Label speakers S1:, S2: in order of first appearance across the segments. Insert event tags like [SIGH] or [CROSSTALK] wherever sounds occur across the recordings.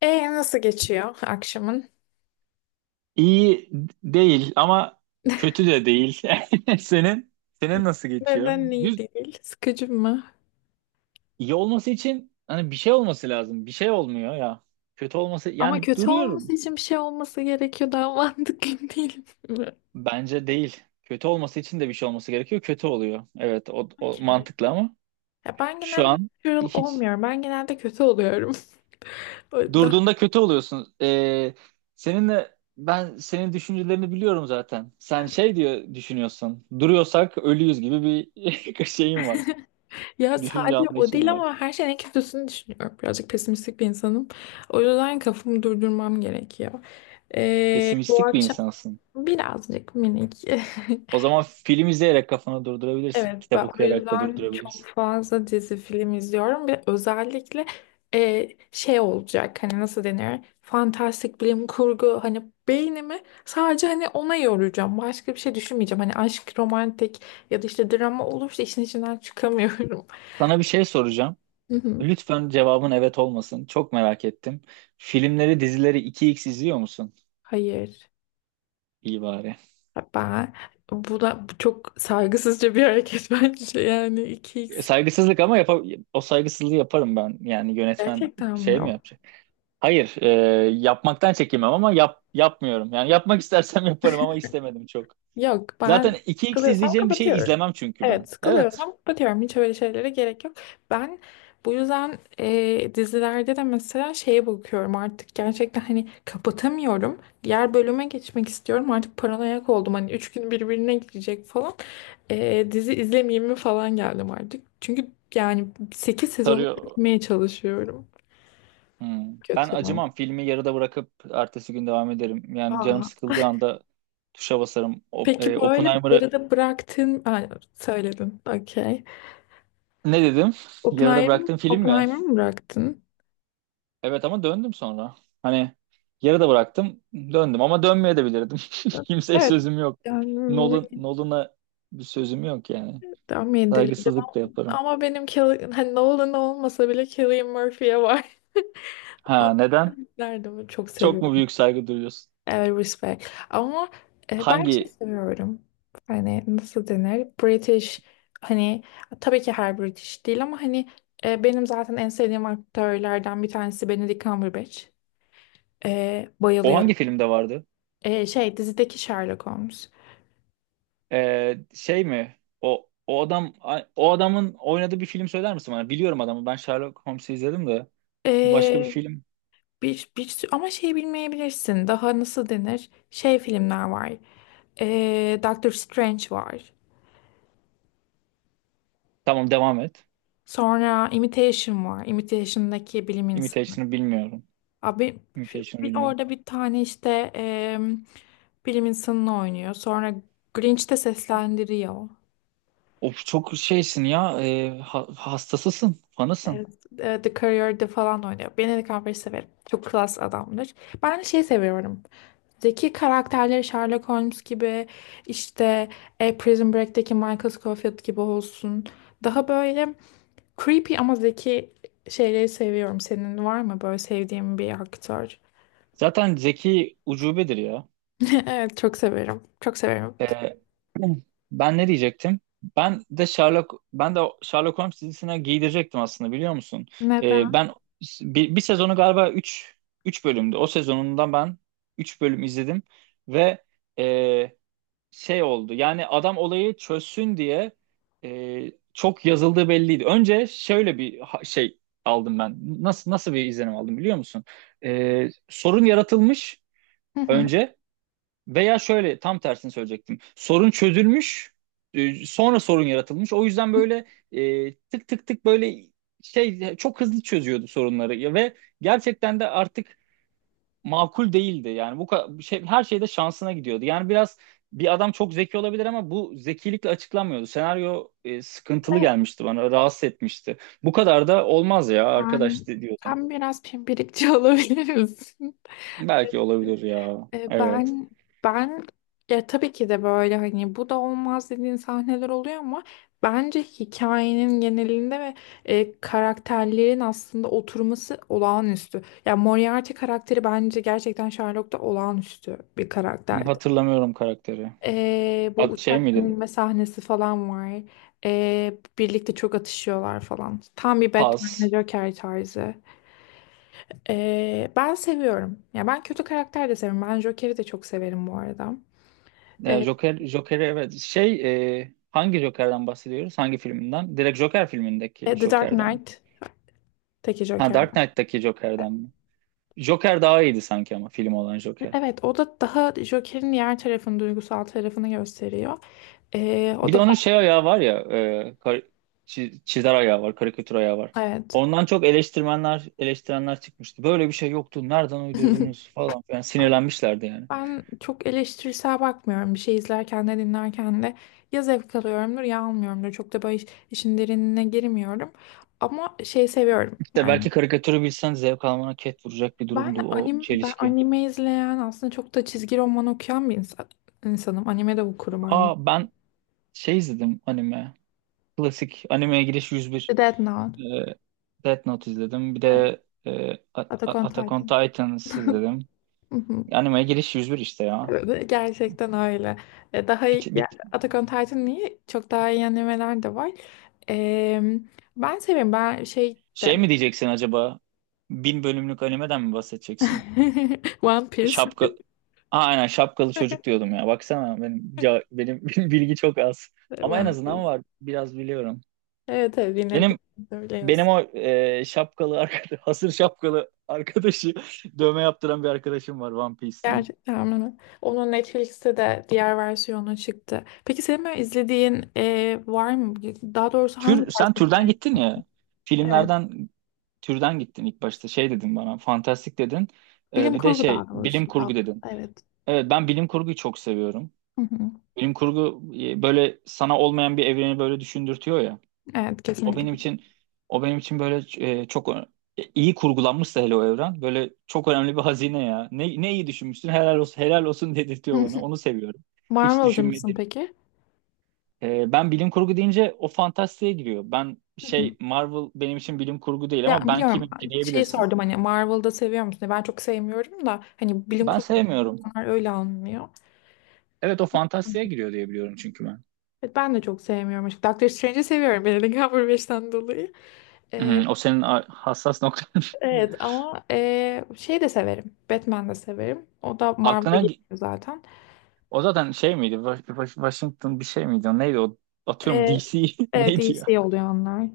S1: E nasıl geçiyor akşamın?
S2: İyi değil ama kötü
S1: [LAUGHS]
S2: de değil. [LAUGHS] Senin senin nasıl geçiyor?
S1: Neden iyi
S2: Düz
S1: değil? Sıkıcı mı?
S2: iyi olması için hani bir şey olması lazım. Bir şey olmuyor ya. Kötü olması
S1: Ama
S2: yani
S1: kötü
S2: duruyorum.
S1: olması için bir şey olması gerekiyor. Daha mantıklı [LAUGHS] değil mi?
S2: Bence değil. Kötü olması için de bir şey olması gerekiyor. Kötü oluyor. Evet o
S1: Okey.
S2: mantıklı ama
S1: Ya ben
S2: şu
S1: genelde
S2: an
S1: natural
S2: hiç
S1: olmuyorum. Ben genelde kötü oluyorum. [LAUGHS] O yüzden-
S2: durduğunda kötü oluyorsun. Seninle ben senin düşüncelerini biliyorum zaten. Sen şey diyor düşünüyorsun. Duruyorsak ölüyüz gibi bir [LAUGHS] şeyim var.
S1: Ya
S2: Düşünce
S1: sadece o
S2: anlayışım
S1: değil
S2: var.
S1: ama her şeyin en kötüsünü düşünüyorum. Birazcık pesimistik bir insanım. O yüzden kafamı durdurmam gerekiyor. Bu
S2: Pesimistik bir
S1: akşam
S2: insansın.
S1: birazcık minik. [LAUGHS]
S2: O zaman film izleyerek kafanı durdurabilirsin.
S1: Evet,
S2: Kitap
S1: ben o
S2: okuyarak da
S1: yüzden çok
S2: durdurabilirsin.
S1: fazla dizi film izliyorum ve özellikle şey olacak hani nasıl denir fantastik bilim kurgu hani beynimi sadece hani ona yoracağım başka bir şey düşünmeyeceğim hani aşk romantik ya da işte drama olursa işin içinden çıkamıyorum.
S2: Sana bir şey soracağım.
S1: [LAUGHS] Hı hı.
S2: Lütfen cevabın evet olmasın. Çok merak ettim. Filmleri, dizileri 2x izliyor musun?
S1: Hayır,
S2: İyi bari.
S1: ben bu çok saygısızca bir hareket [LAUGHS] bence yani 2x
S2: Saygısızlık ama o saygısızlığı yaparım ben. Yani yönetmen
S1: gerçekten mi?
S2: şey mi yapacak? Hayır, yapmaktan çekinmem ama yapmıyorum. Yani yapmak istersem [LAUGHS] yaparım ama istemedim çok.
S1: Yok,
S2: Zaten
S1: ben
S2: 2x
S1: sıkılıyorsam
S2: izleyeceğim bir şey
S1: kapatıyorum.
S2: izlemem çünkü
S1: Evet,
S2: ben. Evet,
S1: sıkılıyorsam kapatıyorum. Hiç öyle şeylere gerek yok. Ben bu yüzden dizilerde de mesela şeye bakıyorum artık gerçekten hani kapatamıyorum. Diğer bölüme geçmek istiyorum. Artık paranoyak oldum. Hani üç gün birbirine girecek falan. Dizi izlemeyeyim mi falan geldim artık. Çünkü yani 8 sezonu
S2: sarıyor.
S1: bitirmeye çalışıyorum.
S2: Hmm. Ben
S1: Kötü.
S2: acımam. Filmi yarıda bırakıp ertesi gün devam ederim. Yani canım
S1: Aa.
S2: sıkıldığı anda tuşa basarım. O,
S1: Peki böyle
S2: Oppenheimer'ı
S1: arada bıraktın. Aa, söyledin. Okey.
S2: ne dedim? Yarıda
S1: Oppenheimer,
S2: bıraktığım film mi?
S1: Oppenheimer mı bıraktın?
S2: Evet ama döndüm sonra. Hani yarıda bıraktım, döndüm ama dönmeye de bilirdim. [LAUGHS] Kimseye
S1: Evet.
S2: sözüm yok. Nolan,
S1: Yani
S2: Nolan'a bir sözüm yok yani.
S1: tahmin edebilirdim
S2: Saygısızlık
S1: ama
S2: da yaparım.
S1: ama benim Kill- hani Nolan olmasa bile Cillian Murphy'ye var. [LAUGHS] O
S2: Ha neden?
S1: yüzden çok
S2: Çok
S1: seviyorum.
S2: mu büyük saygı duyuyorsun?
S1: Evet, respect. Ama ben
S2: Hangi
S1: şey seviyorum. Hani nasıl denir? British hani, tabii ki her British değil ama hani, benim zaten en sevdiğim aktörlerden bir tanesi Benedict Cumberbatch.
S2: O
S1: Bayılıyorum.
S2: hangi filmde vardı?
S1: Şey dizideki Sherlock Holmes.
S2: Şey mi? O adamın oynadığı bir film söyler misin bana? Biliyorum adamı. Ben Sherlock Holmes'u izledim de. Başka bir
S1: E,
S2: film.
S1: bir sü- ama şey bilmeyebilirsin. Daha nasıl denir? Şey filmler var. Doctor Strange var.
S2: Tamam devam et.
S1: Sonra Imitation var. Imitation'daki bilim insanı.
S2: Imitation'ı bilmiyorum.
S1: Abi,
S2: Imitation'ı bilmiyorum.
S1: orada bir tane işte em, bilim insanını oynuyor. Sonra Grinch'te seslendiriyor.
S2: Of çok şeysin ya. Hastasısın. Fanısın.
S1: Evet, The Courier'de falan oynuyor. Benedict Cumberbatch'i severim. Çok klas adamdır. Ben hani şey seviyorum. Zeki karakterleri Sherlock Holmes gibi, işte, Prison Break'teki Michael Scofield gibi olsun. Daha böyle creepy ama zeki şeyleri seviyorum. Senin var mı böyle sevdiğin bir aktör?
S2: Zaten zeki ucubedir ya.
S1: [LAUGHS] Evet, çok severim. Çok severim.
S2: Ee, [CLEARS THROAT] Ben ne diyecektim? Ben de Sherlock Holmes dizisine giydirecektim aslında biliyor musun?
S1: Neden?
S2: Ben bir sezonu galiba üç bölümdü. O sezonundan ben 3 bölüm izledim ve e, şey oldu. Yani adam olayı çözsün diye çok yazıldığı belliydi. Önce şöyle bir şey aldım ben. Nasıl bir izlenim aldım biliyor musun? Sorun yaratılmış
S1: Hı hı.
S2: önce. Veya şöyle tam tersini söyleyecektim. Sorun çözülmüş, sonra sorun yaratılmış. O yüzden böyle tık tık tık böyle şey çok hızlı çözüyordu sorunları. Ya ve gerçekten de artık makul değildi. Yani bu şey her şeyde şansına gidiyordu. Yani biraz bir adam çok zeki olabilir ama bu zekilikle açıklanmıyordu. Senaryo sıkıntılı
S1: Ve
S2: gelmişti bana, rahatsız etmişti. Bu kadar da olmaz ya arkadaş
S1: sen,
S2: diyordum.
S1: sen biraz pimpirikçi [LAUGHS] olabilir misin?
S2: Belki olabilir ya.
S1: E,
S2: Evet.
S1: Ben ben ya tabii ki de böyle hani bu da olmaz dediğin sahneler oluyor ama bence hikayenin genelinde ve karakterlerin aslında oturması olağanüstü. Ya Moriarty karakteri bence gerçekten Sherlock'ta olağanüstü bir karakterdi.
S2: Hatırlamıyorum karakteri.
S1: Bu
S2: Şey
S1: uçak
S2: miydi?
S1: inme sahnesi falan var. Birlikte çok atışıyorlar falan. Tam bir Batman
S2: Paz.
S1: Joker tarzı. Ben seviyorum. Ya ben kötü karakter de severim. Ben Joker'i de çok severim bu arada.
S2: Joker'i evet. Hangi Joker'den bahsediyoruz? Hangi filminden? Direkt Joker filmindeki
S1: The Dark
S2: Joker'den mi?
S1: Knight'taki
S2: Ha
S1: Joker.
S2: Dark Knight'taki Joker'den mi? Joker daha iyiydi sanki ama film olan Joker.
S1: Evet, o da daha Joker'in diğer tarafını, duygusal tarafını gösteriyor.
S2: Bir
S1: O
S2: de
S1: da
S2: onun şey
S1: farklı.
S2: ayağı var ya, e, kar- çizer ayağı var, karikatür ayağı var.
S1: Evet.
S2: Ondan çok eleştirmenler eleştirenler çıkmıştı. Böyle bir şey yoktu. Nereden uydurdunuz
S1: [LAUGHS]
S2: falan filan. Sinirlenmişlerdi yani.
S1: Ben çok eleştirisel bakmıyorum. Bir şey izlerken de dinlerken de ya zevk alıyorumdur ya almıyorumdur. Çok da böyle iş- işin derinine girmiyorum. Ama şey seviyorum
S2: İşte
S1: yani.
S2: belki karikatürü bilsen zevk almana ket vuracak bir
S1: Ben
S2: durumdu o
S1: anime, ben
S2: çelişki.
S1: anime izleyen aslında çok da çizgi roman okuyan bir insan, insanım. Anime de okurum aynı.
S2: Aa ben şey izledim anime. Klasik animeye giriş
S1: The
S2: 101.
S1: Death Note.
S2: Ee, Death Note izledim. Bir
S1: Evet.
S2: de
S1: Attack on
S2: Attack on
S1: Titan.
S2: Titans izledim.
S1: [LAUGHS]
S2: Animeye giriş 101 işte ya.
S1: Evet, gerçekten öyle. Daha iyi,
S2: Bir,
S1: ya,
S2: bir-
S1: Attack on Titan'ın iyi, çok daha iyi animeler de var. E, Ben seviyorum. Ben şey de
S2: Şey mi diyeceksin acaba? Bin bölümlük animeden mi bahsedeceksin?
S1: [LAUGHS] One Piece.
S2: Şapka... Aa, aynen şapkalı çocuk
S1: [LAUGHS]
S2: diyordum ya. Baksana benim [LAUGHS] bilgi çok az. Ama en
S1: One
S2: azından
S1: Piece.
S2: var. Biraz biliyorum.
S1: Evet, evet, yine de
S2: Benim Benim
S1: söylüyorsun.
S2: şapkalı arkadaş, [LAUGHS] hasır şapkalı arkadaşı [LAUGHS] dövme yaptıran bir arkadaşım var One Piece'ten.
S1: Gerçekten öyle. Onun Netflix'te de diğer versiyonu çıktı. Peki senin böyle izlediğin var mı? Daha doğrusu hangi
S2: Tür,
S1: tarz
S2: sen
S1: filmler
S2: türden gittin
S1: izliyorsun?
S2: ya.
S1: Evet.
S2: Filmlerden türden gittin ilk başta. Şey dedin bana, fantastik dedin.
S1: Bilim
S2: Bir de
S1: kurgu
S2: şey,
S1: daha
S2: bilim
S1: doğrusu. Daha
S2: kurgu
S1: fazla,
S2: dedin.
S1: evet.
S2: Evet, ben bilim kurguyu çok seviyorum.
S1: Hı hı.
S2: Bilim kurgu böyle sana olmayan bir evreni böyle düşündürtüyor ya.
S1: Evet,
S2: O
S1: kesinlikle.
S2: benim için o benim için böyle e, çok ö- iyi kurgulanmışsa hele o evren böyle çok önemli bir hazine ya. Ne iyi düşünmüşsün helal olsun helal olsun dedirtiyor bana.
S1: [LAUGHS]
S2: Onu seviyorum. Hiç
S1: Marvel'cı mısın
S2: düşünmedim.
S1: peki?
S2: Ben bilim kurgu deyince o fantastiğe giriyor. Ben şey
S1: [LAUGHS]
S2: Marvel benim için bilim kurgu değil ama
S1: Ya
S2: ben
S1: biliyorum,
S2: kimim ki
S1: şey
S2: diyebilirsin.
S1: sordum hani Marvel'da seviyor musun diye. Ben çok sevmiyorum da hani bilim
S2: Ben
S1: kurgu
S2: sevmiyorum.
S1: insanlar öyle almıyor.
S2: Evet o fantastiğe giriyor diye biliyorum çünkü ben.
S1: Evet, ben de çok sevmiyorum, açıkçası. Doctor Strange'i seviyorum Benedict Cumberbatch'ten [LAUGHS] dolayı. Ee,
S2: O senin hassas noktan.
S1: evet
S2: [LAUGHS]
S1: ama şey de severim. Batman de severim. O da Marvel'da
S2: Aklına
S1: geliyor
S2: gi-
S1: zaten.
S2: O zaten şey miydi? Washington bir şey miydi? O neydi o? Atıyorum
S1: Ee,
S2: DC [LAUGHS]
S1: evet,
S2: neydi ya?
S1: DC oluyor onlar.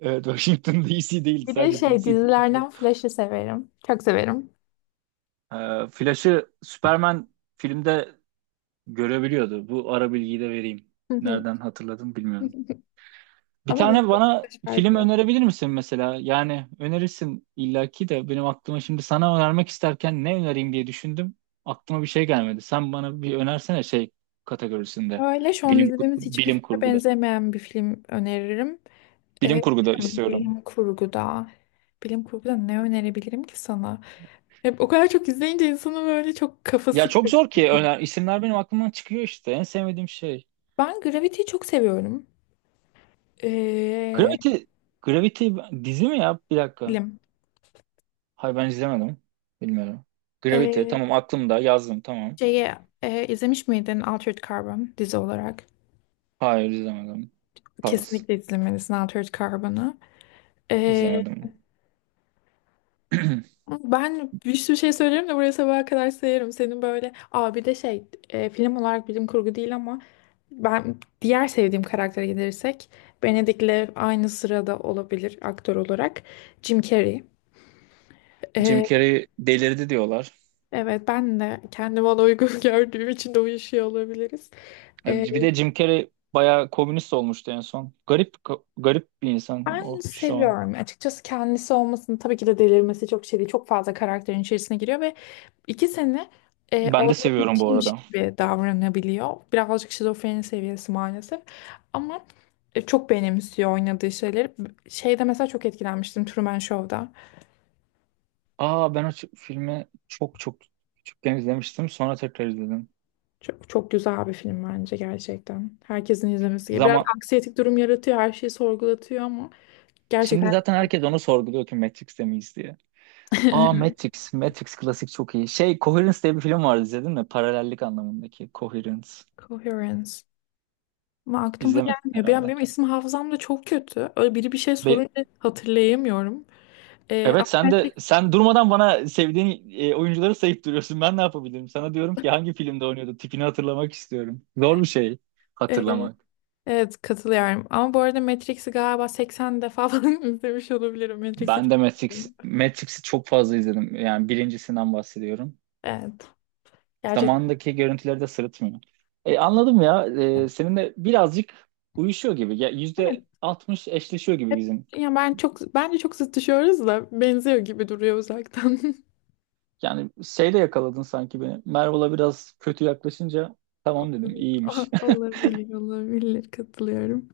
S2: Evet Washington DC değildi,
S1: Bir de
S2: sadece
S1: şey
S2: DC'di. Pardon.
S1: dizilerden Flash'ı severim. Çok severim.
S2: Flash'ı Superman filmde görebiliyordu. Bu ara bilgiyi de vereyim. Nereden hatırladım bilmiyorum.
S1: [LAUGHS]
S2: Bir
S1: Ama dizi
S2: tane bana film
S1: farklı.
S2: önerebilir misin mesela? Yani önerirsin illaki de benim aklıma şimdi sana önermek isterken ne önereyim diye düşündüm. Aklıma bir şey gelmedi. Sen bana bir önersene şey kategorisinde.
S1: Öyle şu an
S2: Bilim
S1: izlediğimiz hiçbir
S2: bilim
S1: filme
S2: kurguda.
S1: benzemeyen bir film öneririm.
S2: Bilim
S1: Ee,
S2: kurguda
S1: Bilim
S2: istiyorum.
S1: kurguda. Bilim kurguda ne önerebilirim ki sana? Hep o kadar çok izleyince insanın böyle çok
S2: Ya
S1: kafası
S2: çok zor ki
S1: karışıyor.
S2: öner, isimler benim aklımdan çıkıyor işte. En sevmediğim şey.
S1: Ben Gravity'yi çok seviyorum. Ee,
S2: Gravity, Gravity dizi mi ya? Bir dakika.
S1: Bilim.
S2: Hayır ben izlemedim. Bilmiyorum. Gravity
S1: Ee,
S2: tamam, aklımda yazdım tamam.
S1: Şeyi izlemiş miydin Altered Carbon dizi olarak?
S2: Hayır izlemedim. Pas.
S1: Kesinlikle izlemelisin Altered Carbon'ı. Ee,
S2: İzlemedim. [CLEARS THROAT]
S1: Ben bir sürü şey söylerim de buraya sabaha kadar sayarım. Senin böyle abi de şey, film olarak bilim kurgu değil ama ben diğer sevdiğim karaktere gelirsek Benedict'le aynı sırada olabilir aktör olarak Jim Carrey.
S2: Jim
S1: Ee,
S2: Carrey delirdi diyorlar.
S1: evet, ben de kendime ona uygun [LAUGHS] gördüğüm için de uyuşuyor olabiliriz. Ee,
S2: Bir de Jim Carrey bayağı komünist olmuştu en son. Garip garip bir insan
S1: Ben
S2: o şu an.
S1: seviyorum. Açıkçası kendisi olmasını tabii ki de delirmesi çok şey değil. Çok fazla karakterin içerisine giriyor ve iki sene
S2: Ben de
S1: olacak bir
S2: seviyorum bu
S1: şeymiş
S2: arada.
S1: gibi davranabiliyor. Birazcık şizofreni seviyesi maalesef. Ama çok benimsiyor oynadığı şeyleri. Şeyde mesela çok etkilenmiştim Truman Show'da.
S2: Aa ben o filmi çok çok küçükken izlemiştim. Sonra tekrar izledim.
S1: Çok, çok güzel bir film bence gerçekten. Herkesin izlemesi gerekiyor. Biraz
S2: Zaman
S1: anksiyetik durum yaratıyor, her şeyi sorgulatıyor ama
S2: Şimdi
S1: gerçekten
S2: zaten herkes onu sorguluyor ki Matrix'te miyiz diye. Aa
S1: güzel.
S2: Matrix. Matrix klasik çok iyi. Şey Coherence diye bir film vardı, izledin mi? Paralellik anlamındaki Coherence.
S1: [LAUGHS] Coherence. Ama aklıma
S2: İzlemedin
S1: gelmiyor. Benim,
S2: herhalde.
S1: benim isim hafızam da çok kötü. Öyle biri bir şey
S2: Be-
S1: sorunca hatırlayamıyorum. Ama
S2: evet sen
S1: Matrix,
S2: de durmadan bana sevdiğin oyuncuları sayıp duruyorsun. Ben ne yapabilirim? Sana diyorum ki hangi filmde oynuyordu? Tipini hatırlamak istiyorum. Zor bir şey
S1: e,
S2: hatırlamak.
S1: evet, katılıyorum. Ama bu arada Matrix'i galiba 80 defa falan [LAUGHS] izlemiş olabilirim. Matrix'i
S2: Ben
S1: çok
S2: de Matrix,
S1: seviyorum.
S2: Matrix'i çok fazla izledim. Yani birincisinden bahsediyorum.
S1: Evet. Gerçekten.
S2: Zamanındaki görüntüleri de sırıtmıyor. Anladım ya. Seninle birazcık uyuşuyor gibi. Ya,
S1: Evet.
S2: %60 eşleşiyor gibi
S1: Hep,
S2: bizim.
S1: ya ben çok, bence çok zıt düşüyoruz da benziyor gibi duruyor uzaktan. [LAUGHS]
S2: Yani şeyle yakaladın sanki beni. Merve'la biraz kötü yaklaşınca
S1: [LAUGHS]
S2: tamam dedim
S1: Olabilir,
S2: iyiymiş.
S1: olabilir, olabilir. Katılıyorum.